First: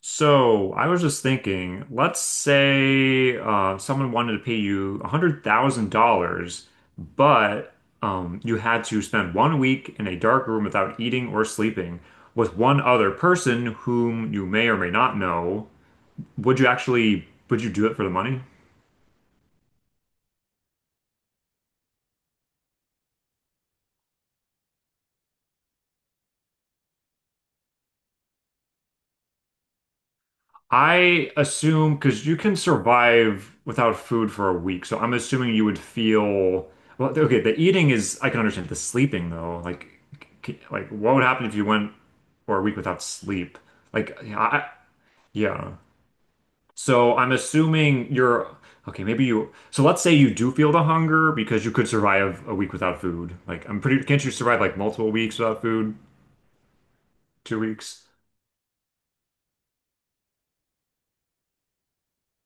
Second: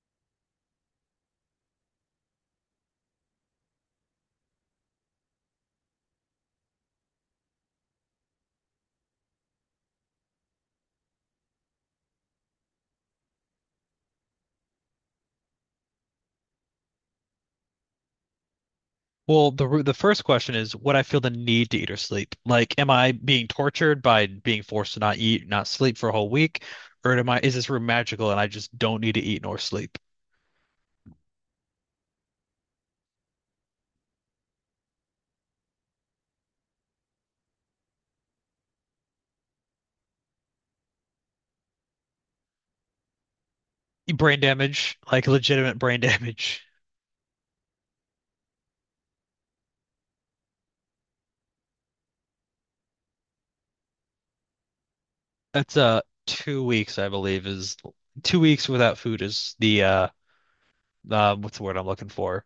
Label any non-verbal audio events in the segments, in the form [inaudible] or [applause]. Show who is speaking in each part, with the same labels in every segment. Speaker 1: So I was just thinking, let's say someone wanted to pay you $100,000, but you had to spend 1 week in a dark room without eating or sleeping with one other person whom you may or may not know. Would you do it for the money?
Speaker 2: Well, the first question is, would I feel the need to eat or sleep? Like, am I being tortured by being forced to not eat, not sleep for a whole week, or am I is this room magical and I just don't need to eat nor sleep?
Speaker 1: I assume because you can survive without food for a week, so I'm assuming you would feel well. Okay, the eating is I can understand. The sleeping though, like, like what would happen if you went for a week without sleep? Like,
Speaker 2: Brain damage, like
Speaker 1: yeah.
Speaker 2: legitimate brain [laughs] damage.
Speaker 1: So I'm assuming you're okay. Maybe you. So let's say you do feel the hunger because you could survive a week without food. Like, I'm pretty. Can't you survive like multiple weeks without
Speaker 2: That's
Speaker 1: food?
Speaker 2: 2 weeks, I believe,
Speaker 1: Two
Speaker 2: is
Speaker 1: weeks?
Speaker 2: 2 weeks without food is the what's the word I'm looking for?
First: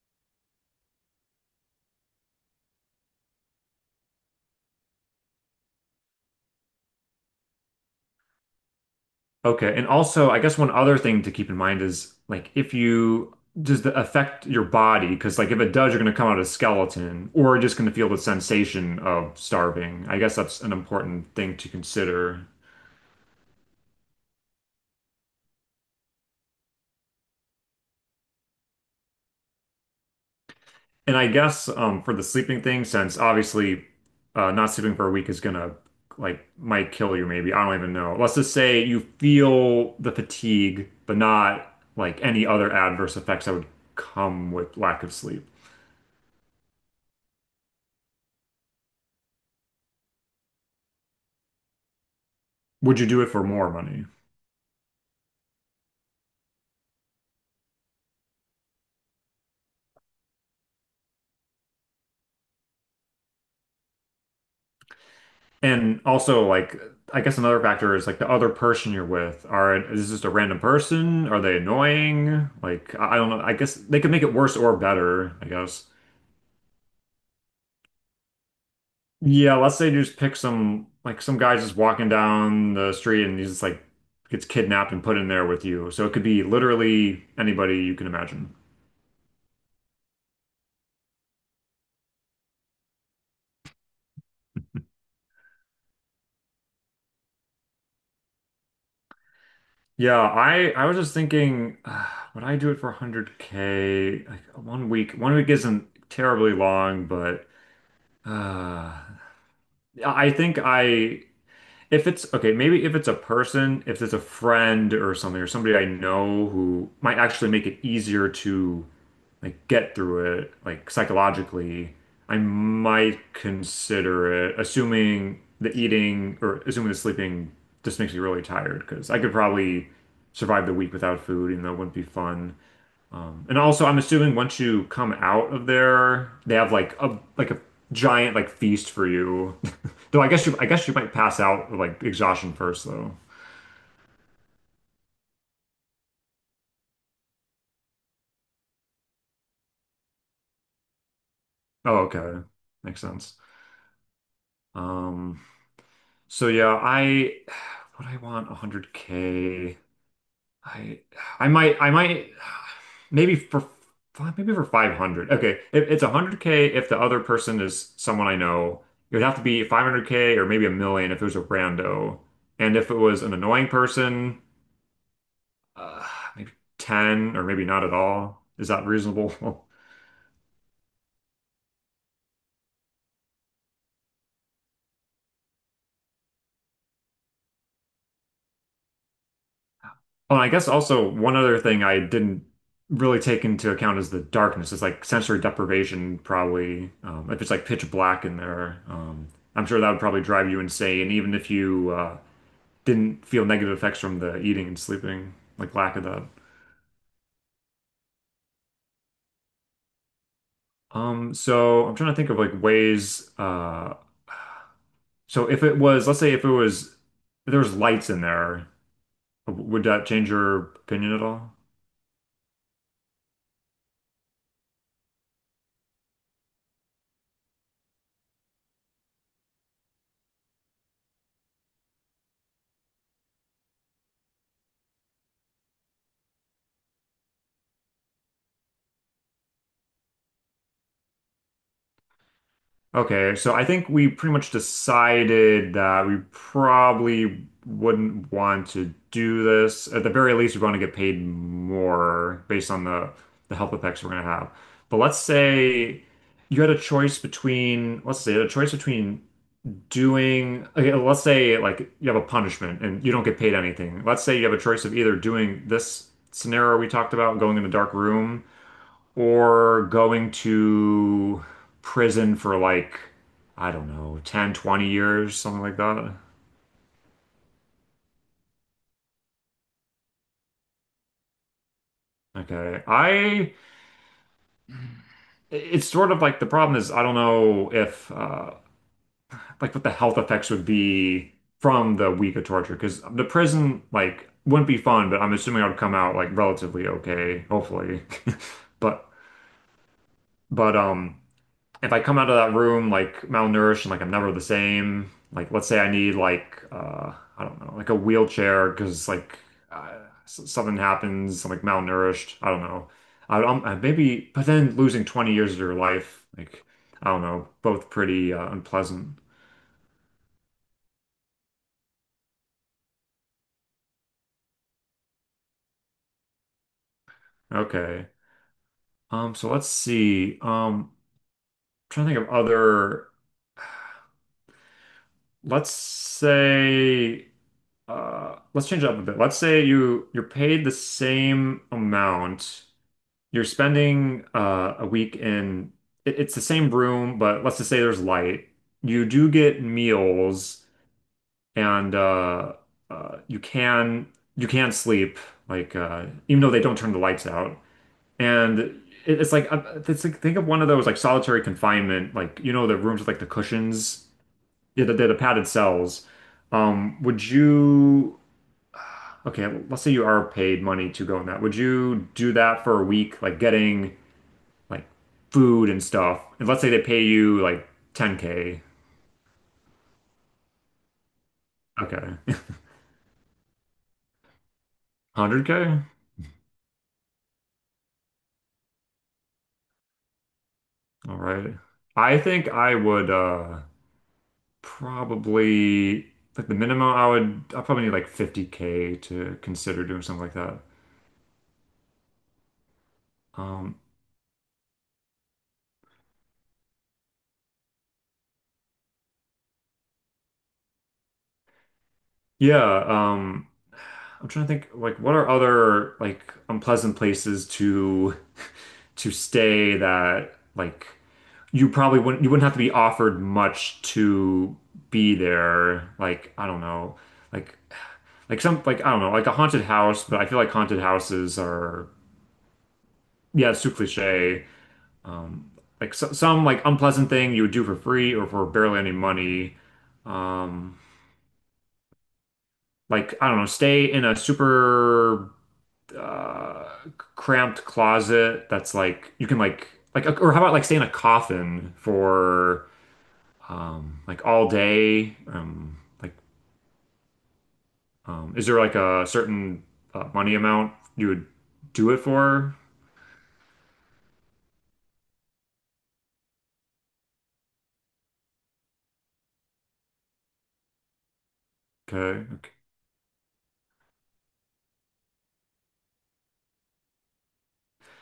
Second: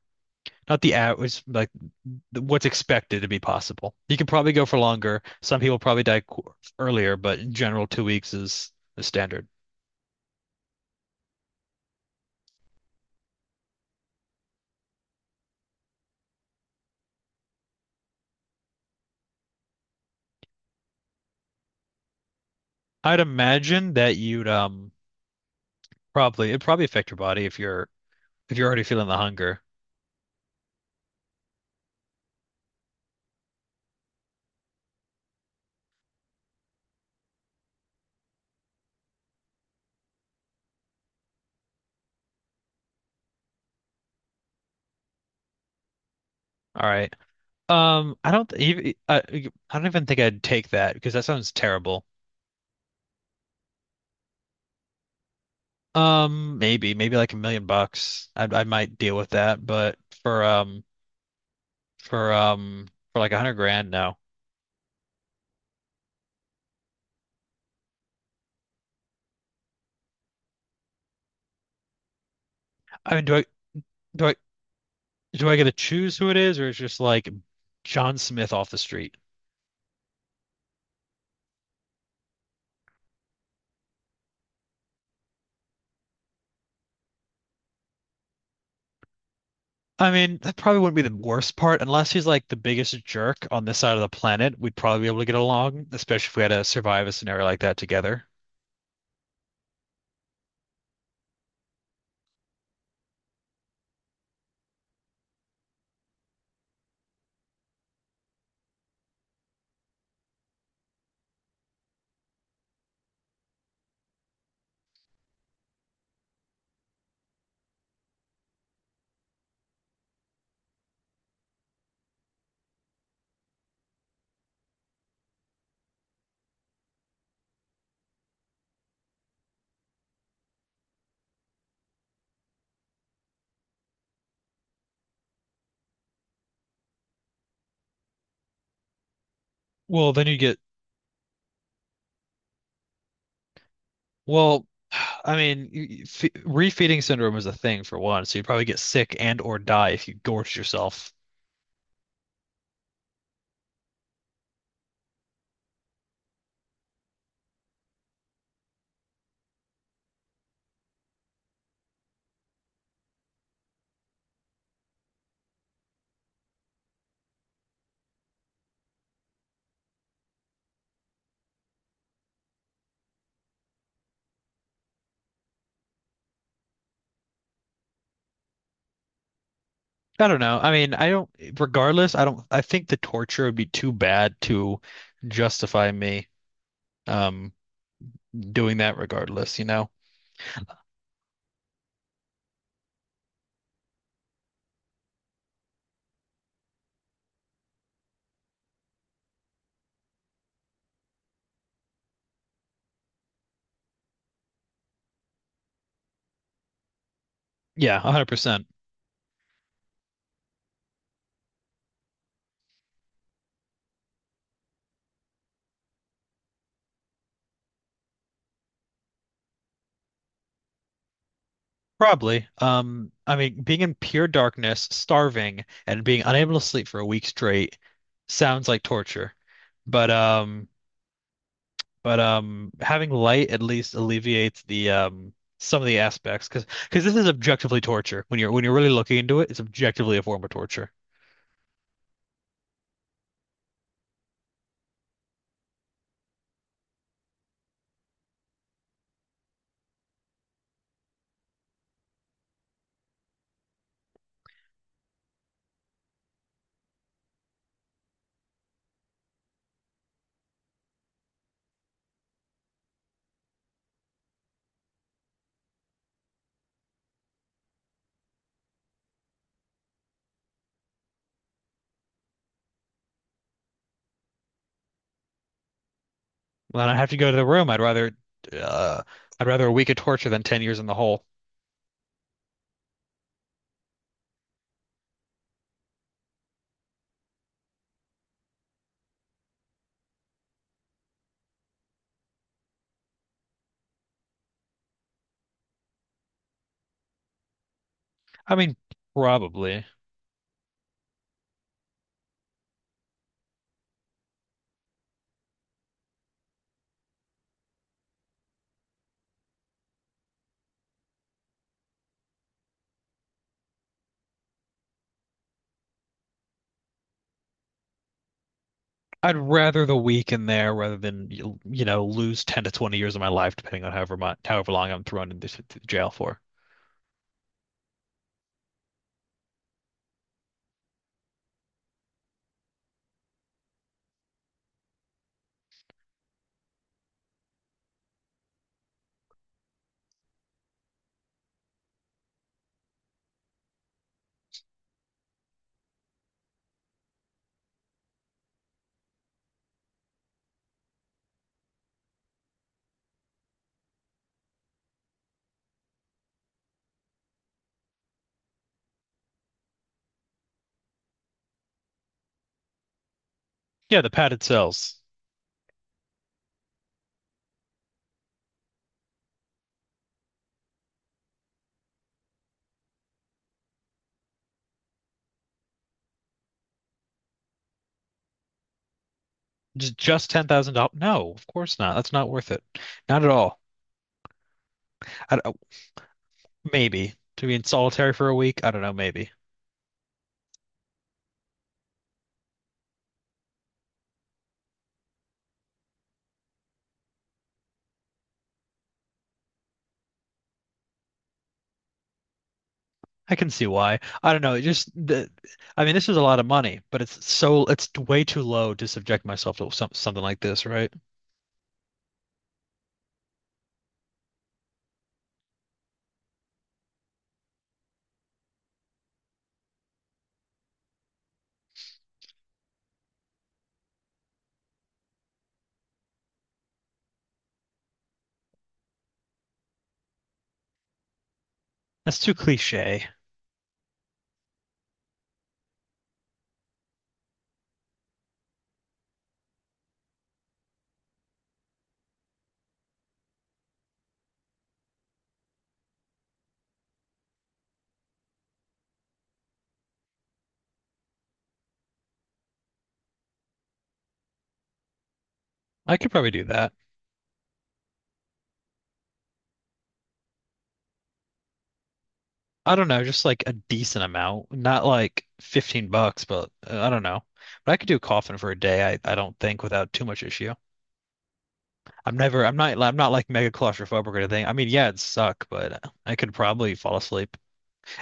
Speaker 2: Not the average, like what's expected to be possible. You can probably go for longer. Some people probably die qu earlier, but in general, 2 weeks is the standard.
Speaker 1: Okay, and also, I guess one other thing to keep in mind is like if you does the affect your body? Because like if it does, you're going to come out a skeleton, or just going to feel the sensation of starving. I guess that's an important thing to consider.
Speaker 2: I'd imagine that you'd probably it'd probably affect your body if you're already feeling the hunger.
Speaker 1: And I guess for the sleeping thing, since obviously not sleeping for a week is gonna like might kill you, maybe I don't even know. Let's just say you feel the fatigue, but not like any other adverse effects that would come with lack of sleep.
Speaker 2: All right. I don't even think I'd take that because that sounds terrible.
Speaker 1: Would you do it for more money?
Speaker 2: Maybe maybe like a million bucks. I might deal with that, but for like a hundred grand, no.
Speaker 1: And also, like, I guess another factor is like the other person you're with. Are is this just a random person? Are they annoying? Like, I
Speaker 2: I
Speaker 1: I
Speaker 2: mean,
Speaker 1: don't know. I guess they could make
Speaker 2: do
Speaker 1: it
Speaker 2: I
Speaker 1: worse or better, I
Speaker 2: do I get to
Speaker 1: guess.
Speaker 2: choose who it is, or is just like John Smith off the street?
Speaker 1: Yeah, let's say you just pick some like some guy just walking down the street and he's just like gets kidnapped and put in there with you. So it could be literally anybody you can imagine.
Speaker 2: I mean, that probably wouldn't be the worst part, unless he's like the biggest jerk on this side of the planet. We'd probably be able to get along, especially if we had to survive a scenario like that together.
Speaker 1: Yeah, I was just thinking, [sighs] would I do it for 100K? Like 1 week. 1 week isn't terribly long, but uh I think I, if it's okay, maybe if it's a person, if it's a friend or something, or somebody I know who might actually make it easier to like get through it, like psychologically, I might consider it, assuming the eating or assuming the sleeping just makes me really tired because I could probably survive the week without food, even though it wouldn't be fun. And also, I'm assuming once you come out of there, they have like a giant like feast for you. [laughs]
Speaker 2: Well,
Speaker 1: Though
Speaker 2: then
Speaker 1: I
Speaker 2: you
Speaker 1: guess you
Speaker 2: get,
Speaker 1: I guess you might pass out of, like exhaustion first though.
Speaker 2: well, [sighs] I mean, you- you- fe refeeding syndrome is a thing for one, so you'd probably get sick and or die if you gorged yourself.
Speaker 1: Oh, okay. Makes sense. Um, so yeah, I [sighs] would I want 100K. I I might maybe for maybe for 500. Okay, if it's 100K if the other person is someone I know. It would have to be 500K or maybe a million if it was a rando. And if it was an annoying person, uh, maybe 10 or maybe not at all. Is that reasonable? [laughs]
Speaker 2: I don't know. I mean, I don't, Regardless, I don't, I think the torture would be too bad to justify me um doing that regardless, you know?
Speaker 1: Well, I guess also one other thing I didn't really take into account is the darkness. It's like sensory deprivation, probably. If it's like pitch black in there, I'm sure that would probably drive you insane, even if you didn't feel negative effects from the eating and sleeping, like lack of that.
Speaker 2: Yeah, 100%.
Speaker 1: So I'm trying to think of like ways. So if it was, let's say if it was, if there was lights in there, would that change your opinion at all?
Speaker 2: Probably. I mean, being in pure darkness, starving, and being unable to sleep for a week straight sounds like torture. But um, but Having light at least alleviates the some of the aspects because this is objectively torture. When you're really looking into it, it's objectively a form of torture.
Speaker 1: Okay, so I think we pretty much decided that we probably wouldn't want to do this. At the very least, we want to get paid more based on the health effects we're gonna have. But let's say you had a choice between, let's say, a choice between doing, okay, let's say like you have a punishment and you don't get paid anything. Let's say you have a choice of either doing this scenario we talked about, going in a dark room or going to prison for like, I don't know, 10, 20 years, something like that.
Speaker 2: Well, I have to go to the room, uh, I'd rather a week of torture than 10 years in the hole.
Speaker 1: Okay. I, it's sort of like the problem is I don't know if, like what the health effects would be from the week of torture, because the prison, like, wouldn't be fun, but I'm assuming I would come out like relatively okay, hopefully. [laughs]
Speaker 2: I mean,
Speaker 1: But,
Speaker 2: probably.
Speaker 1: but, um, if I come out of that room like malnourished and like I'm never the same, like let's say I need like I don't know, like a wheelchair because like uh, something happens, I'm like malnourished, I don't know. I, I'm I maybe but then losing 20 years of your life, like I don't know, both pretty unpleasant.
Speaker 2: I'd rather the week in there rather than you, you know, lose 10 to 20 years of my life depending on however much, however long I'm thrown into jail for.
Speaker 1: Okay. So let's see. Trying to think of other let's say let's change it up a bit. Let's say you're paid the same amount. You're spending a week in, it's the same room, but let's just say there's light. You do get meals and uh, you can you can sleep like even though they don't turn the lights out. And it's like think of one of those like solitary confinement like you know the rooms with like the
Speaker 2: Yeah,
Speaker 1: cushions,
Speaker 2: the padded
Speaker 1: yeah, the,
Speaker 2: cells.
Speaker 1: the padded cells. Would you okay, let's say you are paid money to go in that. Would you do that for a week like getting like food and stuff. And let's say they pay you like 10K.
Speaker 2: Just $10,000? No, of course not. That's
Speaker 1: Okay.
Speaker 2: not worth it. Not at all.
Speaker 1: [laughs]
Speaker 2: I don't-
Speaker 1: 100K?
Speaker 2: Maybe to be in solitary for a week, I don't know, maybe.
Speaker 1: All right. I think I would probably like the minimum I probably need like 50K to consider doing something like that.
Speaker 2: I can see
Speaker 1: Um
Speaker 2: why. I don't know. It just the I mean, this is a lot of money, but it's way too low to subject myself to something like this, right?
Speaker 1: yeah, I'm trying to think like what are other like unpleasant places to [laughs] to stay that like you wouldn't have to be offered much to be there. Like, I don't know. Like like some like I don't know, like a haunted house, but I feel like haunted houses are
Speaker 2: That's too cliche.
Speaker 1: yeah, it's too cliche. Um like so, some like unpleasant thing you would do for free or for barely any money. Um like I don't know, stay in a super uh cramped closet that's like you can like or how about like stay in a coffin for like all day? Um,
Speaker 2: I could
Speaker 1: like,
Speaker 2: probably do that.
Speaker 1: is there like a certain money amount you would do it for?
Speaker 2: I don't know, just like a decent amount, not like 15 bucks, but I don't know. But I could do a coffin for a day, I don't think without too much issue.
Speaker 1: Okay. Okay.
Speaker 2: I'm not like mega claustrophobic or anything. I mean, yeah, it'd suck, but I could probably fall asleep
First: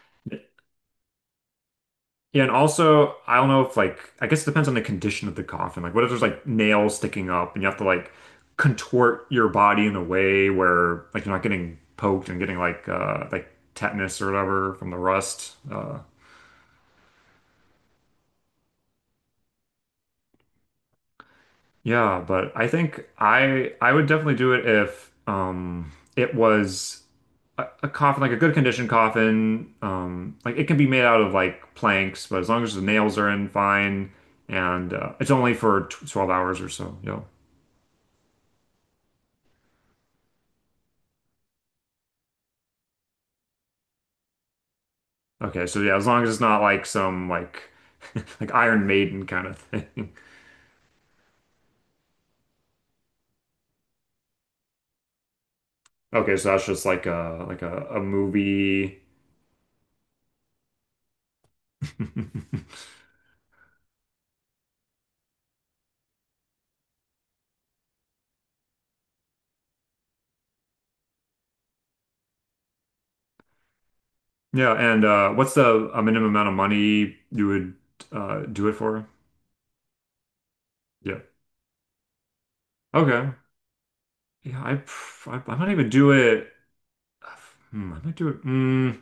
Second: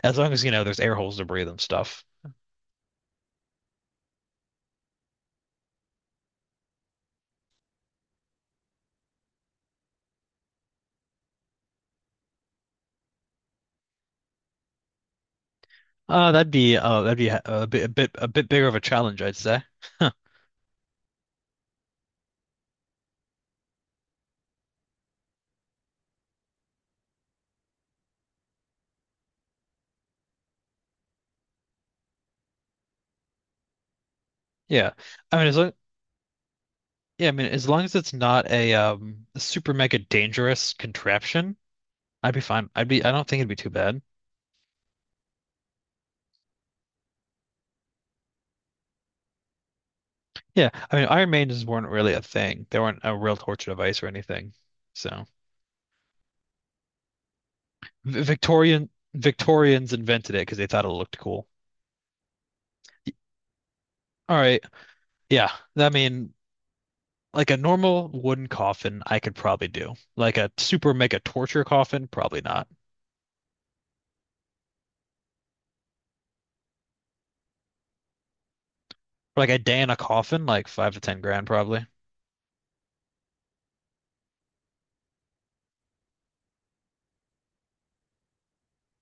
Speaker 2: as long as, you know, there's air holes to breathe and stuff.
Speaker 1: Yeah, and also, I don't know if like, I guess it depends on the condition of the coffin. Like, what if there's like nails sticking up and you have to like contort your body in a way where like you're not getting poked and getting like tetanus or whatever from the rust? Uh,
Speaker 2: That'd be a bit bigger of a challenge, I'd say. [laughs]
Speaker 1: Yeah, but I think I would definitely do it if it was a coffin, like a good condition coffin. Like it can be made out of like planks, but as long as the nails are in fine
Speaker 2: Yeah.
Speaker 1: and it's
Speaker 2: I mean,
Speaker 1: only
Speaker 2: as long,
Speaker 1: for tw 12 hours or so. Yeah.
Speaker 2: yeah, I mean, as long as it's not super mega dangerous contraption, I'd be fine. I don't think it'd be too bad.
Speaker 1: Okay, so yeah, as long as it's not like some like [laughs] like Iron Maiden kind of thing. [laughs]
Speaker 2: Yeah, I mean, Iron Maidens weren't really a thing. They weren't a real torture device or anything. So,
Speaker 1: Okay, so that's just like a
Speaker 2: V- Victorian
Speaker 1: movie.
Speaker 2: Victorians invented it because they thought it looked cool.
Speaker 1: [laughs]
Speaker 2: All right. Yeah. I mean, like a normal wooden coffin, I could probably do. Like a super mega torture coffin, probably not.
Speaker 1: Yeah, and what's the a minimum amount of money you would do it for?
Speaker 2: Like a day in a coffin, like five to
Speaker 1: Yeah.
Speaker 2: ten grand, probably.
Speaker 1: Okay. Yeah, I, pr- I might even do it. Hmm, I might do it.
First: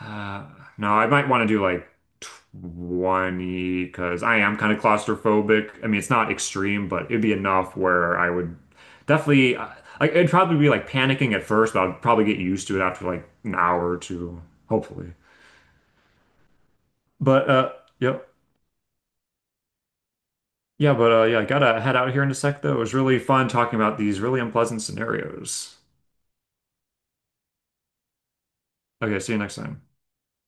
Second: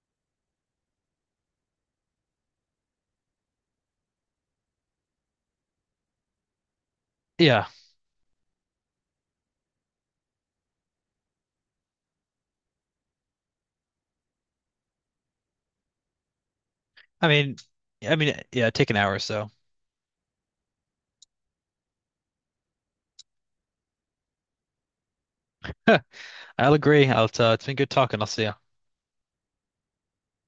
Speaker 1: uh, no, I might want to do like 20 because I am kind of claustrophobic. I mean, it's not extreme, but it'd be
Speaker 2: Yeah.
Speaker 1: enough where I would definitely. It'd probably be like panicking at first, but I'd probably get used to it after like an hour or two, hopefully.
Speaker 2: I
Speaker 1: But
Speaker 2: mean, I
Speaker 1: yep,
Speaker 2: mean, yeah, take an hour or so.
Speaker 1: yeah, but yeah, I gotta head out here in a sec though. It was really fun talking about these really unpleasant scenarios.
Speaker 2: [laughs] I'll agree. It's been good talking. I'll see you.
Speaker 1: Okay, see you next time.